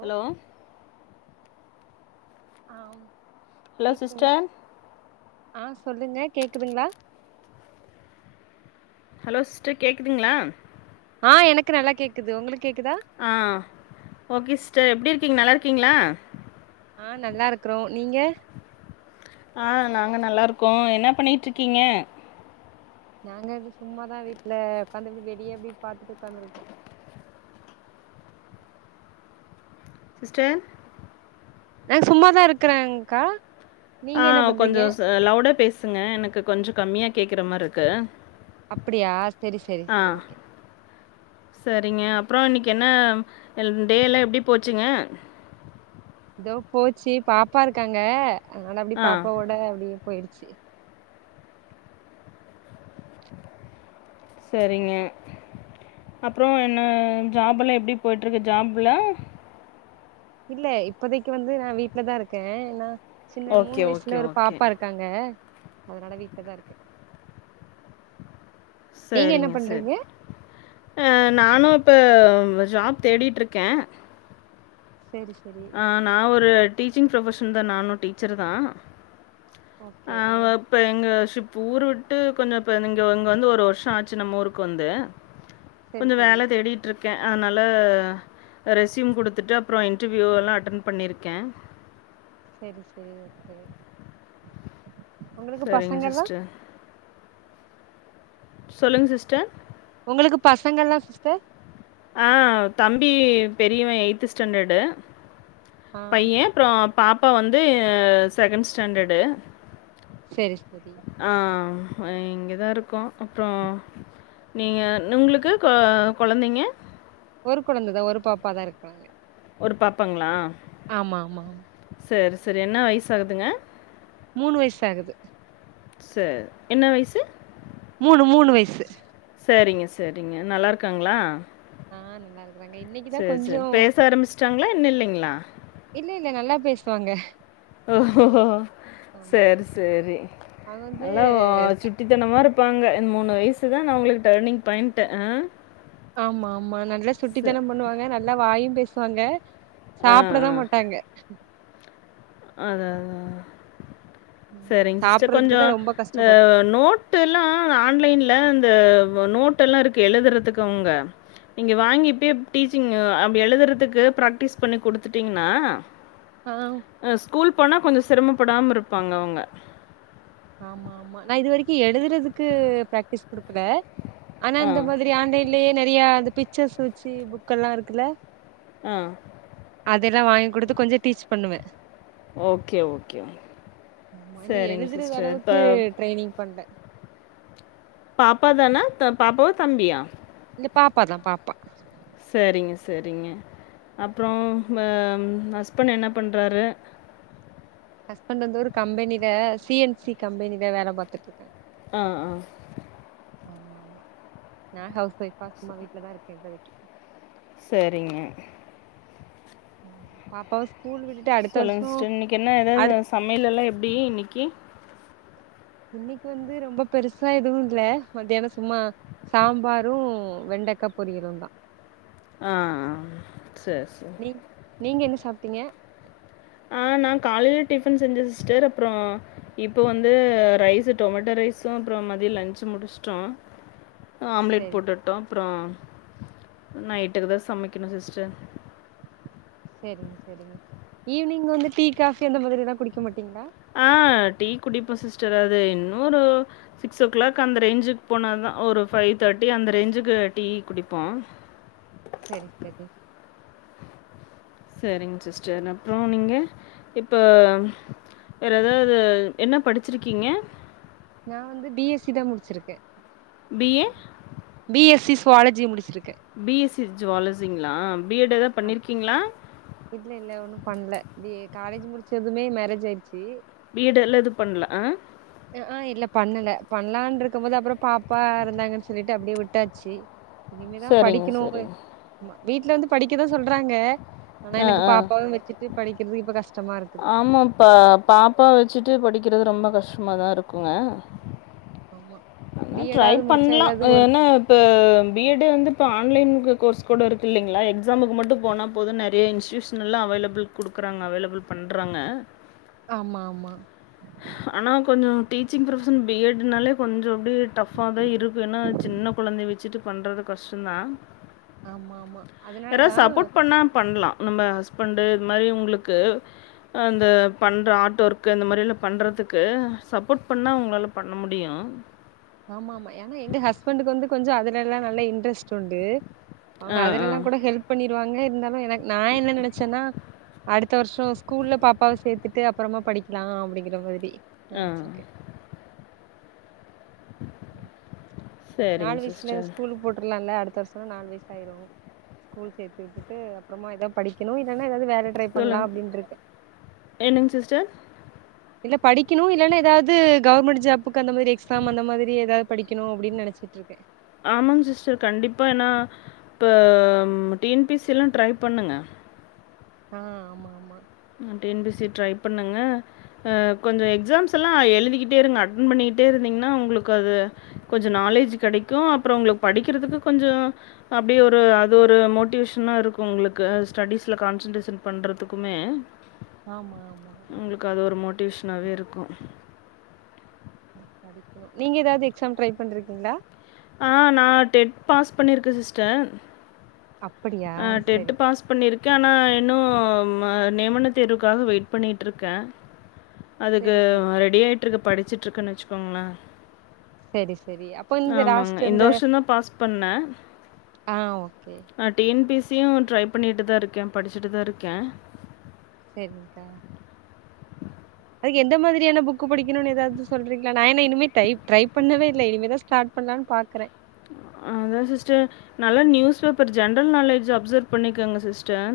Hello ஆ hello கேக்குதுங்ளா sister ஆ சொல்லுங்க கேக்குதுங்ளா ஹலோ சிஸ்டர் கேக்குதுங்களா ஆ எனக்கு நல்லா கேக்குது ஒங்களுக் கேக்குதா ஆ ஓகே சிஸ்டர் எப்டி இருக்கீங்க நல்லாருக்கீங்களா ஆ நல்லாருக்குறோ நீங்க ஆ நாங்க நல்லாருக்கோ என்ன பண்ணிட்ருக்கீங்க நாங்க அப்டி சும்மாதா வீட்ல உக்காந்து அப்டி வெளிய அப்டி பாத்துட்டு உக்காந்துருக்கோ சிஸ்டர் நா சும்மாதா இருக்குறேக்கா ஆ கொஞ்சோ ச லவுடா பேசுங்க எனக்கு கொஞ்சோ கம்மியா கேக்கற மார்ருக்கு அப்படியா செரி செரி செரி ஓகே சரிங்க அப்பறோ இன்னக்கி என்ன டேலா எப்டி போச்சுங்க எதோ போச்சு பாப்பா இருக்காங்க அதுனால அப்டி ஆ பாப்பாவோட அப்டியே போய்றுச்சு சரிங்க அப்பறோ என்ன ஜாபெல்லா எப்டி போயிட்ருக்கு ஜாபுல இல்ல இப்போதைக்கு வந்து நா வீட்ல தா இருக்கே ஏனா சின்ன மூணு ஓகே ஓகே வயசுல ஒரு ஓகே பாப்பா இருக்காங்க ல்ல அதுனால வீட்ல தா இருக்கே நீங்க என்ன சரிங்க சரி பண்றீங்க அ நானு இப்ப ஜாப் தேடிட்ருக்கே சேரி சரி அ நா ஒரு டீச்சிங் ப்ரொஃபெஷன் தா நானு டீச்சர் தா ஆ வப் இப்ப எங்க ஷிப் ஊரு விட்டு கொஞ்சோ இப்ப இங்க இங்க வந்து ஒரு வருஷோ ஆச்சு நம்ம ஊருக்கு வந்து செரி கொஞ்சோ செரி வேல தேடி ட்ருக்கே அதுனால ரெஸ்யூம் குடுத்துட்டு அப்றோ இன்டர்வியூவல்லா அட்டன் பண்ணிருக்கே சரி சரி ஓகே ஒங்களுக்கு சரிங்க பசங்கல்லா சிஸ்டர். சொல்லுங்க சிஸ்டர் ஒங்களுக்கு பசங்கள்லா சிஸ்டர் அ தம்பி பெரியவே எய்த்து ஸ்டாண்டடு ஆ பையே அப்பறோ பாப்பா வந்து செகேண்டு ஸ்டாண்டடு சரி சரி ஆ இங்கதா இருக்கோ அப்றோ நீங்க நுங்களுக்கு கொ கொழந்தைங்க ஒரு கொழந்ததா ஒரு பாப்பாதா இருக்காங்க ஒரு பாப்பாங்ளா ஆமா ஆமா செரி செரி என்ன வயசு ஆகுதுங்க மூணு வயசு ஆகுது செரி என்ன வயசு மூணு மூணு வயசு செரிங்க செரிங்க நல்லாருக்குங்ளா ஆ நல்லா இருக்கறாங்க இன்னைக்குதா செரி கொஞ்சோ செரி பேச ஆரம்பிச்சட்டாங்ளா இன்னு இல்லைங்ளா இல்ல இல்ல நல்லா பேசுவாங்க ஆமா செரி ஆமா செரி அது வந்து நல்லா [unintelligible] சுட்டிதனமாருப்பாங்க இந்த மூணு வயசு தான அவங்ளுக்கு டர்னிங் பாய்ண்ட்டு ஆமா ஆமா நல்லா சுட்டிதனம் பண்ணுவாங்க நல்லா வாயும் பேசுவாங்க ஆ சாப்டதா ஆ மாட்டாங்க அதான் அதான் ம் செரிங்க சிஸ்டர் சாப்டறதுக்கு தா கொஞ்சம் ரொம்ப இந்த கஷ்டப்படு நோட் டுல்லாம் ஆன்லைன்ல இந்த நோட்டேலாம் இருக்கு எழுதுறதுக்கு அவங்க இங்கே வாங்கி போய் டீச்சிஙு அப்டி எழுதுறதுக்கு ப்ராக்டிஸ் பண்ணி கொடுத்துட்டிங்கன்னா ஆ ஸ்கூல் போனால் கொஞ்சம் சிரமப்படாமல் இருப்பாங்க அவங்க ஆமா ஆமா நான் இது வரைக்கு எழுதுறதுக்கு பிரக்டிஸ் குடுக்கல ஆனா ஆ, இந்த மாதிரி ஆன்லைன் லே நெறைய அந்த பிச்சஸ் வச்சு புக்கல்லா இருக்குல ஆ அதேதா வாங் குடுத்து கொஞ்சோ டீச் பண்ணுவே ஒகே ஒகே செரிங் சிறிதளவுக்கு ட்ரைனிங் பண்றே பாப்பா தானே த பாப்பாவா தம்பியா இல்ல பாப்பாதா பாப்பா செரிங்க செரிங்க அப்றோம் பம் ஹஸ்பண்ட் என்ன பண்றாரு ஹஸ்பண்டு வந்து ஒரு கம்பெனில சி என் சி கம்பெனில வேல பாத்துட்டு இருக்கா ஆ ஆ ஆமா ஆமா நா ஹவுஸ் ஒய்ஃபா சும்மா வீட்லதா இருக்க இப்போதைக்கி செரிங்க பாப்பாவ ஸ்கூல் விட் சொல்லுங்க சிஸ்டர் இன்னைக்கு என்ன ஏதாவது சமையல் எல்லாம் எப்டி இன்னைக்கி இன்னைக்கு வந்து ரொம்ப பெருசா எதுவு இல்ல மத்யானோ சும்மா சாம்பாரு வெண்டக்கா பொரியலுந்தா ஆ ஆ செரி நீ நீங்க என்ன சாப்ட்டீங்க ஆ நான் காலையில டிபன் செஞ்சே சிஸ்டர் அப்றம் இப்ப வந்து ரைஸ் டொமேட்டோ ரைஸும் அப்றம் மதிய லஞ்சு முடிச்சுட்டோம் ஆம்லேட் செரி போட்டுவிட்டோம் அப்றம் நைட்டுக்கு தான் சமைக்கணும் சிஸ்டர் செரிங்க செரிங்க ஈவினிங் வந்து டீ காஃபி அந்த மாதிரிதான் குடிக்க மாட்டீங்களா ஆ டீ குடிப்போம் சிஸ்டர் அது இன்னொரு சிக்ஸ் ஓ கிளாக் அந்த ரேஞ்சுக்கு போனா தான் ஒரு ஃபைவ் தேர்ட்டி அந்த ரேஞ்சுக்கு டீ குடிப்போம் செரி செரி செரிங்க சிஸ்டர் அப்றம் நீங்கள் இப்போ வேற எதாவது என்ன படிச்சிருக்கீங்க நா வந்து பி எஸ் சி தா முடிச்சிருக்கே BA? B S C zoology முடிச்சிருக்கே பி எஸ் சி ஜுவாலர்ஜிங்களா பி எட் ஏதாது பண்ணிருக்கீங்களா இல்ல இல்ல ஒன்னு பண்ல பி காலேஜ் முடிச்சதுமே மேரேஜ் ஆயிர்ச்சி பீ எட் எல்லா எது பண்ல ஆ ஆ ஆ இல்ல பண்ணுல பண்லான்ருக்கும் போது அப்புறம் பாப்பா இருந்தாங்கன் சொல்லிட்டு அப்டியே விட்டாச்சு இனிமேதா சரிங்க, படிக்கணு சரிங்க. ஆமா வீட்டல வந்து படிக்கதா சொல்றாங்க ஆனா ஆ, எனக்கு ஆ. பாப்பாவு வெச்சுட்டு படிக்கிறது இப்ப கஷ்டமா இருக் ஆமாம் பா பாப்பா வெச்சுட்டு படிக்கிறது ரொம்ப கஷ்டமாதா இருக்குங்க ஆமா பி ட்ரை எடாவது முடிச்சா பண்லா ஏதாவது அ ஒரு என்ன ப பி எட் டு வந்து இப்ப ஆன்லைன்க்கு கோர்ஸ் கூட இருக்கு இல்லைங்களா எக்ஸாமுக்கு மட்டு போனா போது நிறைய இன்ஸ்டியூஷ் னலா அவைலபிள் குடுக்கறாங்க அவைலபிள் பண்றாங்க ஆமா ஆமா ஆனா கொஞ்சோ டீச்சிங் ப்ரொபஷன் பி எட் னாலே கொஞ்ச அப்டியே டஃப்பா தா இருக்கு என்னா சின்ன குழந்தைய வச்சுட்டு பண்றது கஷ்டந்தா ஆமா ஆமா யாராவது அதனாலதா சப்போர்ட் பண்ணா பண்லா நம்ம ஹஸ் பண்டு இது மாரி உங்களுக்கு அந்த பண்ற ஆட் ஒர்க் அந்த மாதிலா பண்றத்துக்கு சப்போர்ட் பண்ணா உங்களால பண்ண முடியு ஆமா ஆமா ஏனா எங்க ஹஸ்பண்டுக்கு வந்து கொஞ்ச அதுலெல்லா நல்ல இன்ட்ரெஸ்ட்டுண்டு ஆ, அவங்க ஆ, அதுலலெல்லாங்கூட ஹெல்ப் பண்ணிருவாங்க இருந்தாலு எனக் நா என்ன நெனச்சன்னா அடுத் த்த வர்ஷோ ஸ்கூல்ல பாப்பாவ சேத்துட்டு அப்பறமா படிக்கலா அப்டிங்கிற மாதிரி ஆ. நெனச்சிருக்க நாலு சரிங்க வயசுல சிஸ்டர். ஸ்கூலுக் போட்டர்லால்ல அடுத்த வர்ஷ் ப நால் வய்ஸ் ஆயிரு ஸ்கூல் சேர்த்து உட்டுட்டு அப்புறமா ஏதாவது படிக்கணு இல்லனா ஏதாவது வேல ட்ரை பண்லா சொல்லுங் அப்டின்ருக்கே என்னங் சிஸ்டர் இல்ல படிக்குனு இல்லைன்னா எதாவது கவர்மெண்ட் ஜாப்புக்கு அந்த மாதிரி எக்ஸாம் அந்த மாதிரி ஏதாது படிக்கணு அப்படின் நெனச்சி ட்டுருக்கே ஆமாங் சிஸ்டர் கண்டிப்பாக ஏன்னா இப்ப டி என் பீ சி லா ட்ரை பண்ணுங்க ஆ ஆமா ஆமா ஆ T N P C try பண்ணுங்க அ கொஞ்சோ எக்ஸாம்ஸ் எல்லா எழுதிக்கிட்டே இருங்க அட்டென் பண்ணிக்கிட்டே இருந்தீங்கன்னா உங்களுக்கு அது கொஞ்ச நாலேஜ் கெடைக்கு அப்புற உங்களுக் படிக்கிறதுக்கு கொஞ்சோ அப்படியே ஒரு அது ஒரு மோட்டிவேஷனா இருக்கு உங்களுக்கு ஸ்டடிஸ்ல கான்சன்ட்ரேஷன் பண்றதுக்குமே ஆமா ஆமா உங்களுக்கு அது ஒரு மோட்டிவேஷனாவே இருக்கு படிக்கணு நீங்க எதாவது எக்ஸாம் ட்ரை பண்ரிக்கீங்களா ஆ நா டெத் பாஸ் பண்ணியிருக்கே சிஸ்டர் அப்படியா அ டெட் செரி பாஸ் பண்ணிருக் க்கே ஆனா இன்னு ம நிமன தேர்வுக்காக வெயிட் பண்ணியிட்ருக்க அதுக்கு செரி செரி ரெடியாயிட்டுருக் படிச்சிட்டுருக்கன் வச்சுக்கோங்களே சேரி சேரி அப்ப இந்த லாஸ்ட்டு இந்த இந்து வருஷம் தான் பாஸ் அ ஓகே நா T N P S C யு ட்ரைப் பண்ணிட்டுதா இருக்கே படிச்சுட்டுதா இருக்கே சேரி்ங்க்கா அதுக்கெந்த மாதிரியான புக்கு படிக்கணுன் ஏதாவுது சொல்றீங்களா நா ஏனா இனிமே டைப் ட்ரைப் பண்ணவே இல்ல இனிமேதா ஸ் ஸ்டாட் பண்லான் பாக்றே அதா சிஸ்டர் நல்லா news paper general knowledge observe பண்ணிக்கங்க சிஸ்டர்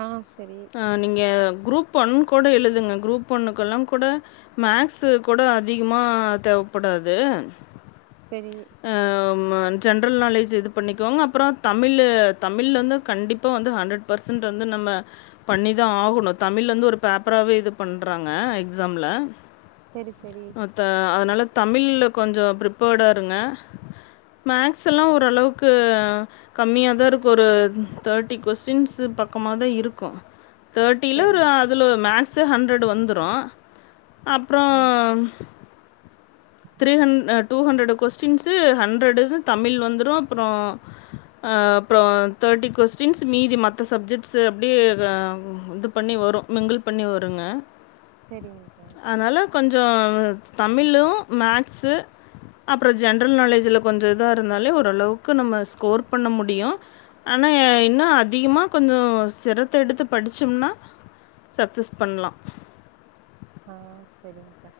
அ செரி அ நீங்க குரூப் ஒன் கூட எழுதுங்க குரூப் ஒன்னுக்கெல்லாங்கூட மேக்ஸ்ஸு கூட அதிகமா தேவப்படாது செரி அ ம ஜென்ரல் நாலேஜ் இது பண்ணிக்கோங்க அப்பறோ தமிழு தமிழ் வந்து கண்டிப்பா வந்து ஹண்ட்ரட் பர்சன்ட்டு வந்து நம்ம பண்ணிதா ஆகணு தமிழ்லந்து ஒரு பேப்பராவே இது பண்றாங்க எக்ஸாம்ல செரி செரி த அதனால தமிழ்ல கொஞ்சோ பிரிப்பர்டா இருங்க மேக்ஸ் எல்லா ஆ ஓரளவுக்கு கம்மியாதா இருக்கு ஒரு தேர்ட்டி கொஸ்டின்ஸு பக்கமாதா இருக்கு தேர்ட்டில சரி ஒரு அதுல மேக்ஸே ஹண்ட்ரடு வந்துரு அப்ற அ அ த்ரீ ஹன் அ டூ ஹன்ட்ரடு கொஸ் டின்ஸு ஹண்ட்ரடு இதௌ தமிழ் வந்துரு அப்றோ அ அப்றோ தேர்ட்டி கொஸ்டின்ஸ் மீதி மத்த சப்ஜெக்ட்ஸ்ஸு அப்டியே இது பண்ணி வரு மிங்கிள் பண்ணி வருங்க சரிங்கா அனால கொஞ்சோ தமிழு மேக்ஸு அப்றோ ஜென்ரல் நாலேஜ்ல கொஞ்சோ இதா இருந்தாலே ஓரளவுக்கு நம்ம ஸ்கோர் பண்ண முடியு ஆனா இன்னா அதிகமா கொஞ்சோ சிரத்த எடுத்து படிச்சம்னா சக்ஸஸ் பண்ணலா ஆ செரிங்கா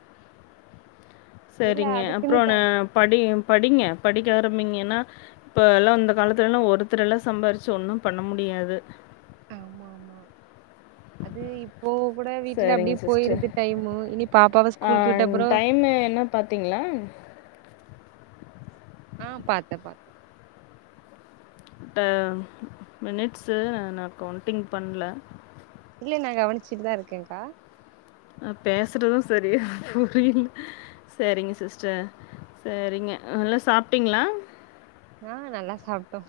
சேரிங்க அதுக்குன்னு அப்றோ என்ன தனி படி படிங்க படிக்க ஆரம்பிங்கன்னா இப்ப எல்லா இந்த காலத்துலல்லா ஒருத்தர் எல்லா சம்பாதிச்சி ஒன்னு பண்ண முடியாது ஆம் ஆமா அது இப்போ கூட வீட்ல சரிங்க அப்டியே சிஸ்டர் போயிருது டைமு இனி பாப்பாவ ஸ்கூலுக்கு விட்ட அப்றோ இன்னு என்னப் பாத்தீங்ளா அ பாத்தே பாத்தே ஆ மினிட்ஸ்ஸு நா கவுண்ட்டிங் பண்ல இல்ல நா கவனிச்சிட்டுதா இருக்கேங்கா அ பேசறது சரியா புரில சேரிங்க சிஸ்டர் சேரிங்க நல்லா சாப்ட்டீங்ளா ஆ நல்லா சாப்டோ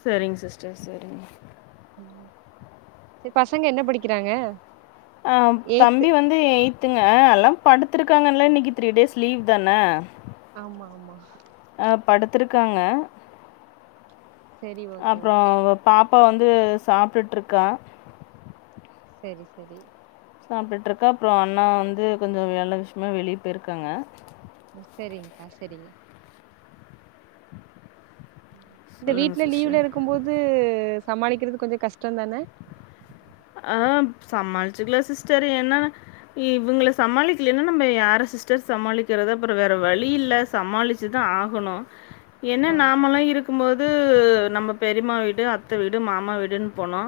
சேரிங் சிஸ்டர் சேரிங் ம் சேர் பசங்க என்ன படிக்கிறாங்க ஆ ம் எய்த் தம்பி வந் து எய்த்துங்க எல்லா படுத்திருக்காங்க எல்லா இன்னிக்கி த்ரீ டேஸ் லீவ் தானே ஆமா ஆமா அ படுத்துருக்காங்க சரி ஓகே அப்றோ ஓகே அவப் பாப்பா வந்து சாப்ட்டுட்டு இருக்கா செரி செரி சாப்ட்டுட்டிருக்கா அப்றோ அண்ணா வந்து கொஞ்சோ வேல விஷயமா வெளிய பேயிருக்காங்க ம் சரிங்க்கா சரிங்க இந்த சொல்லுங்கள் வீட்டுல சிஸ்டர் லீவ்ல இருக்கும் போது சமாளிக்கிறது கொஞ்ச கஷ்டதான ஆ சமாளிச்சுக்கலா சிஸ்டர் ஏன்னா இவங்கள சமாளிக்கல்லன்னா நம்ம யார சிஸ்டர் சமாளிக்கிறது அப்பற வேற வழி இல்ல சமாளிச்சுதா ஆகணு என்ன ஆமா நாம்மலா இருக்கும் போது நம்ம பெரிம்மா வீடு அத்த வீடு மாமா வீடுன்னு போனோ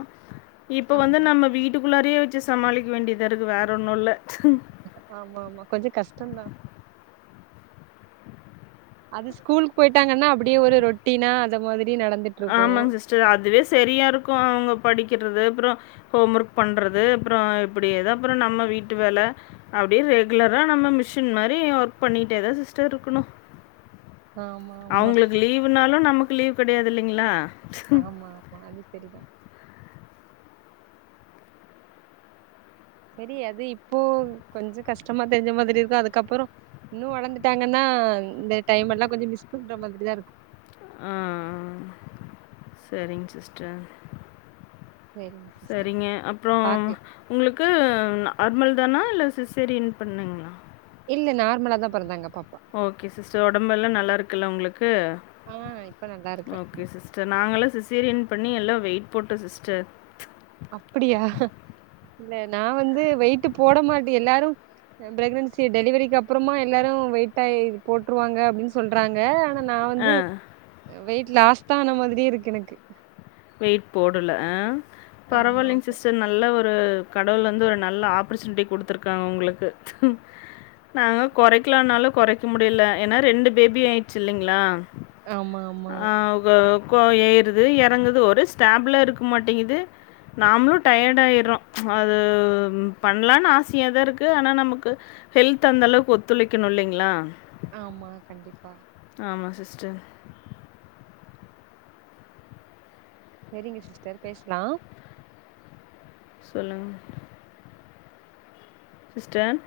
இப்ப வந்து ஆமா நம்ம வீட்டுக்குள்ளாரே வச்சு சமாளிக்க வேண்டியதா இருக்கு வேற ஒன்னு இல்ல ஆமா ஆமா கொஞ்ச கஷ்டந்தா அது ஸ்கூலுக்கு போயிட்டாங்கன்னா அப்டியே ஒரு ரொட்டீனா அந்த மாதிரி நடந்து ஆமாங்க சிஸ்டர் அதுவே சரியா இருக்கும் அவுங்க படிக்கறது அப்பற ஹோம் ஒர்க் பண்றது அப்பற இப்டி ஏதோ அப்பற நம்ம வீட்டு வேல அப்டியே ரெகுலரா நம்ம மிஷின் மாரி ஒர்க் பண்ணிட்டேதா சிஸ்டர் இருக்கணு ஆமா ஆமா அவுங்களுக்கு லீவ்னாலு நமக்கு லீவ் கிடையாது இல்லிங்களா ஆமா ஆமா அது சரிதா சரி அது இப்போ கொஞ்ச கஷ்டமா தெரிஞ்ச மாதிரி இருக்கும் அதுக்கப்பற இன்னு வளர்ந்துட்டாங்கன்னா இந்த டைம் எல்லா கொஞ்ச மிஸ் பண்ற மாதிரி தா இருக்கு ஆ சரிங்க சிஸ்டர் செரிங்க சிஸ்டர் சரிங்க அப்றோ பாக்கலா உங்களுக்கு நார்மல் தானா இல்ல சிஸேரியன் பண்ணுங்களா இல்ல நார்மலா தா பிறந்தாங்க பாப்பா ஓகே சிஸ்டர் உடம்பெல்லா நல்லாயிருக்குல்ல உங்களுக்கு ஆ இப்ப நல்லா இருக்கறே ஓகே சிஸ் நாங்கல்லா சிஸ்சேரியன் பண்ணி எல்லா வெயிட் போட்ட சிஸ்டர் அப்டியா இல்ல நா வந்து வெயிட் போட மாட் எல்லாரு பிரெகனன்சி டெலிவரிக்கு அப்பறமா எல்லாரு வெயிட் ஆயி போட்டுருவாங்க அப்டின்னு சொல்றாங்க ஆனா நா வந்து ஆ வெய்ட்லாஸ்தா ஆன மாதிரி இருக்கு எனக்கு வெயிட் போடுல ஆ ஆமா பரவாயில்லைங்க ஆமா சிஸ்டர் நல்ல ஒரு ஒரு கடவுள் வந்து ஒரு நல்ல ஆப்பர்ச்சுனிட்டி கொடுத்துருக்காங்க உங்களுக்கு நாங் குறைக்கலானாலு குறைக்க முடில ஏன்னா ரெண்டு பேபி ஆயிடுச்சு இல்லிங்களா ஆமா ஆமா ஆ கோ ஆபா ஆப்பே ஏறுது இறங்குது ஒரு ஸ்டாப்லா இருக்க மாட்டங்குது நாமளு டயட் ஆயிறோ அது ம் பண்ணலான்னு ஆசையா தா இருக்கு ஆனா நமக்கு ஹெல்த் அந்த அளவுக்கு ஒத்துழைக்கணு இல்லைங்களா ஆமா கண்டிப்பா ஆமா சிஸ்டர் சேரிங்க சிஸ்டர் பேசுலா சொல்லுங்க சிஸ்டன்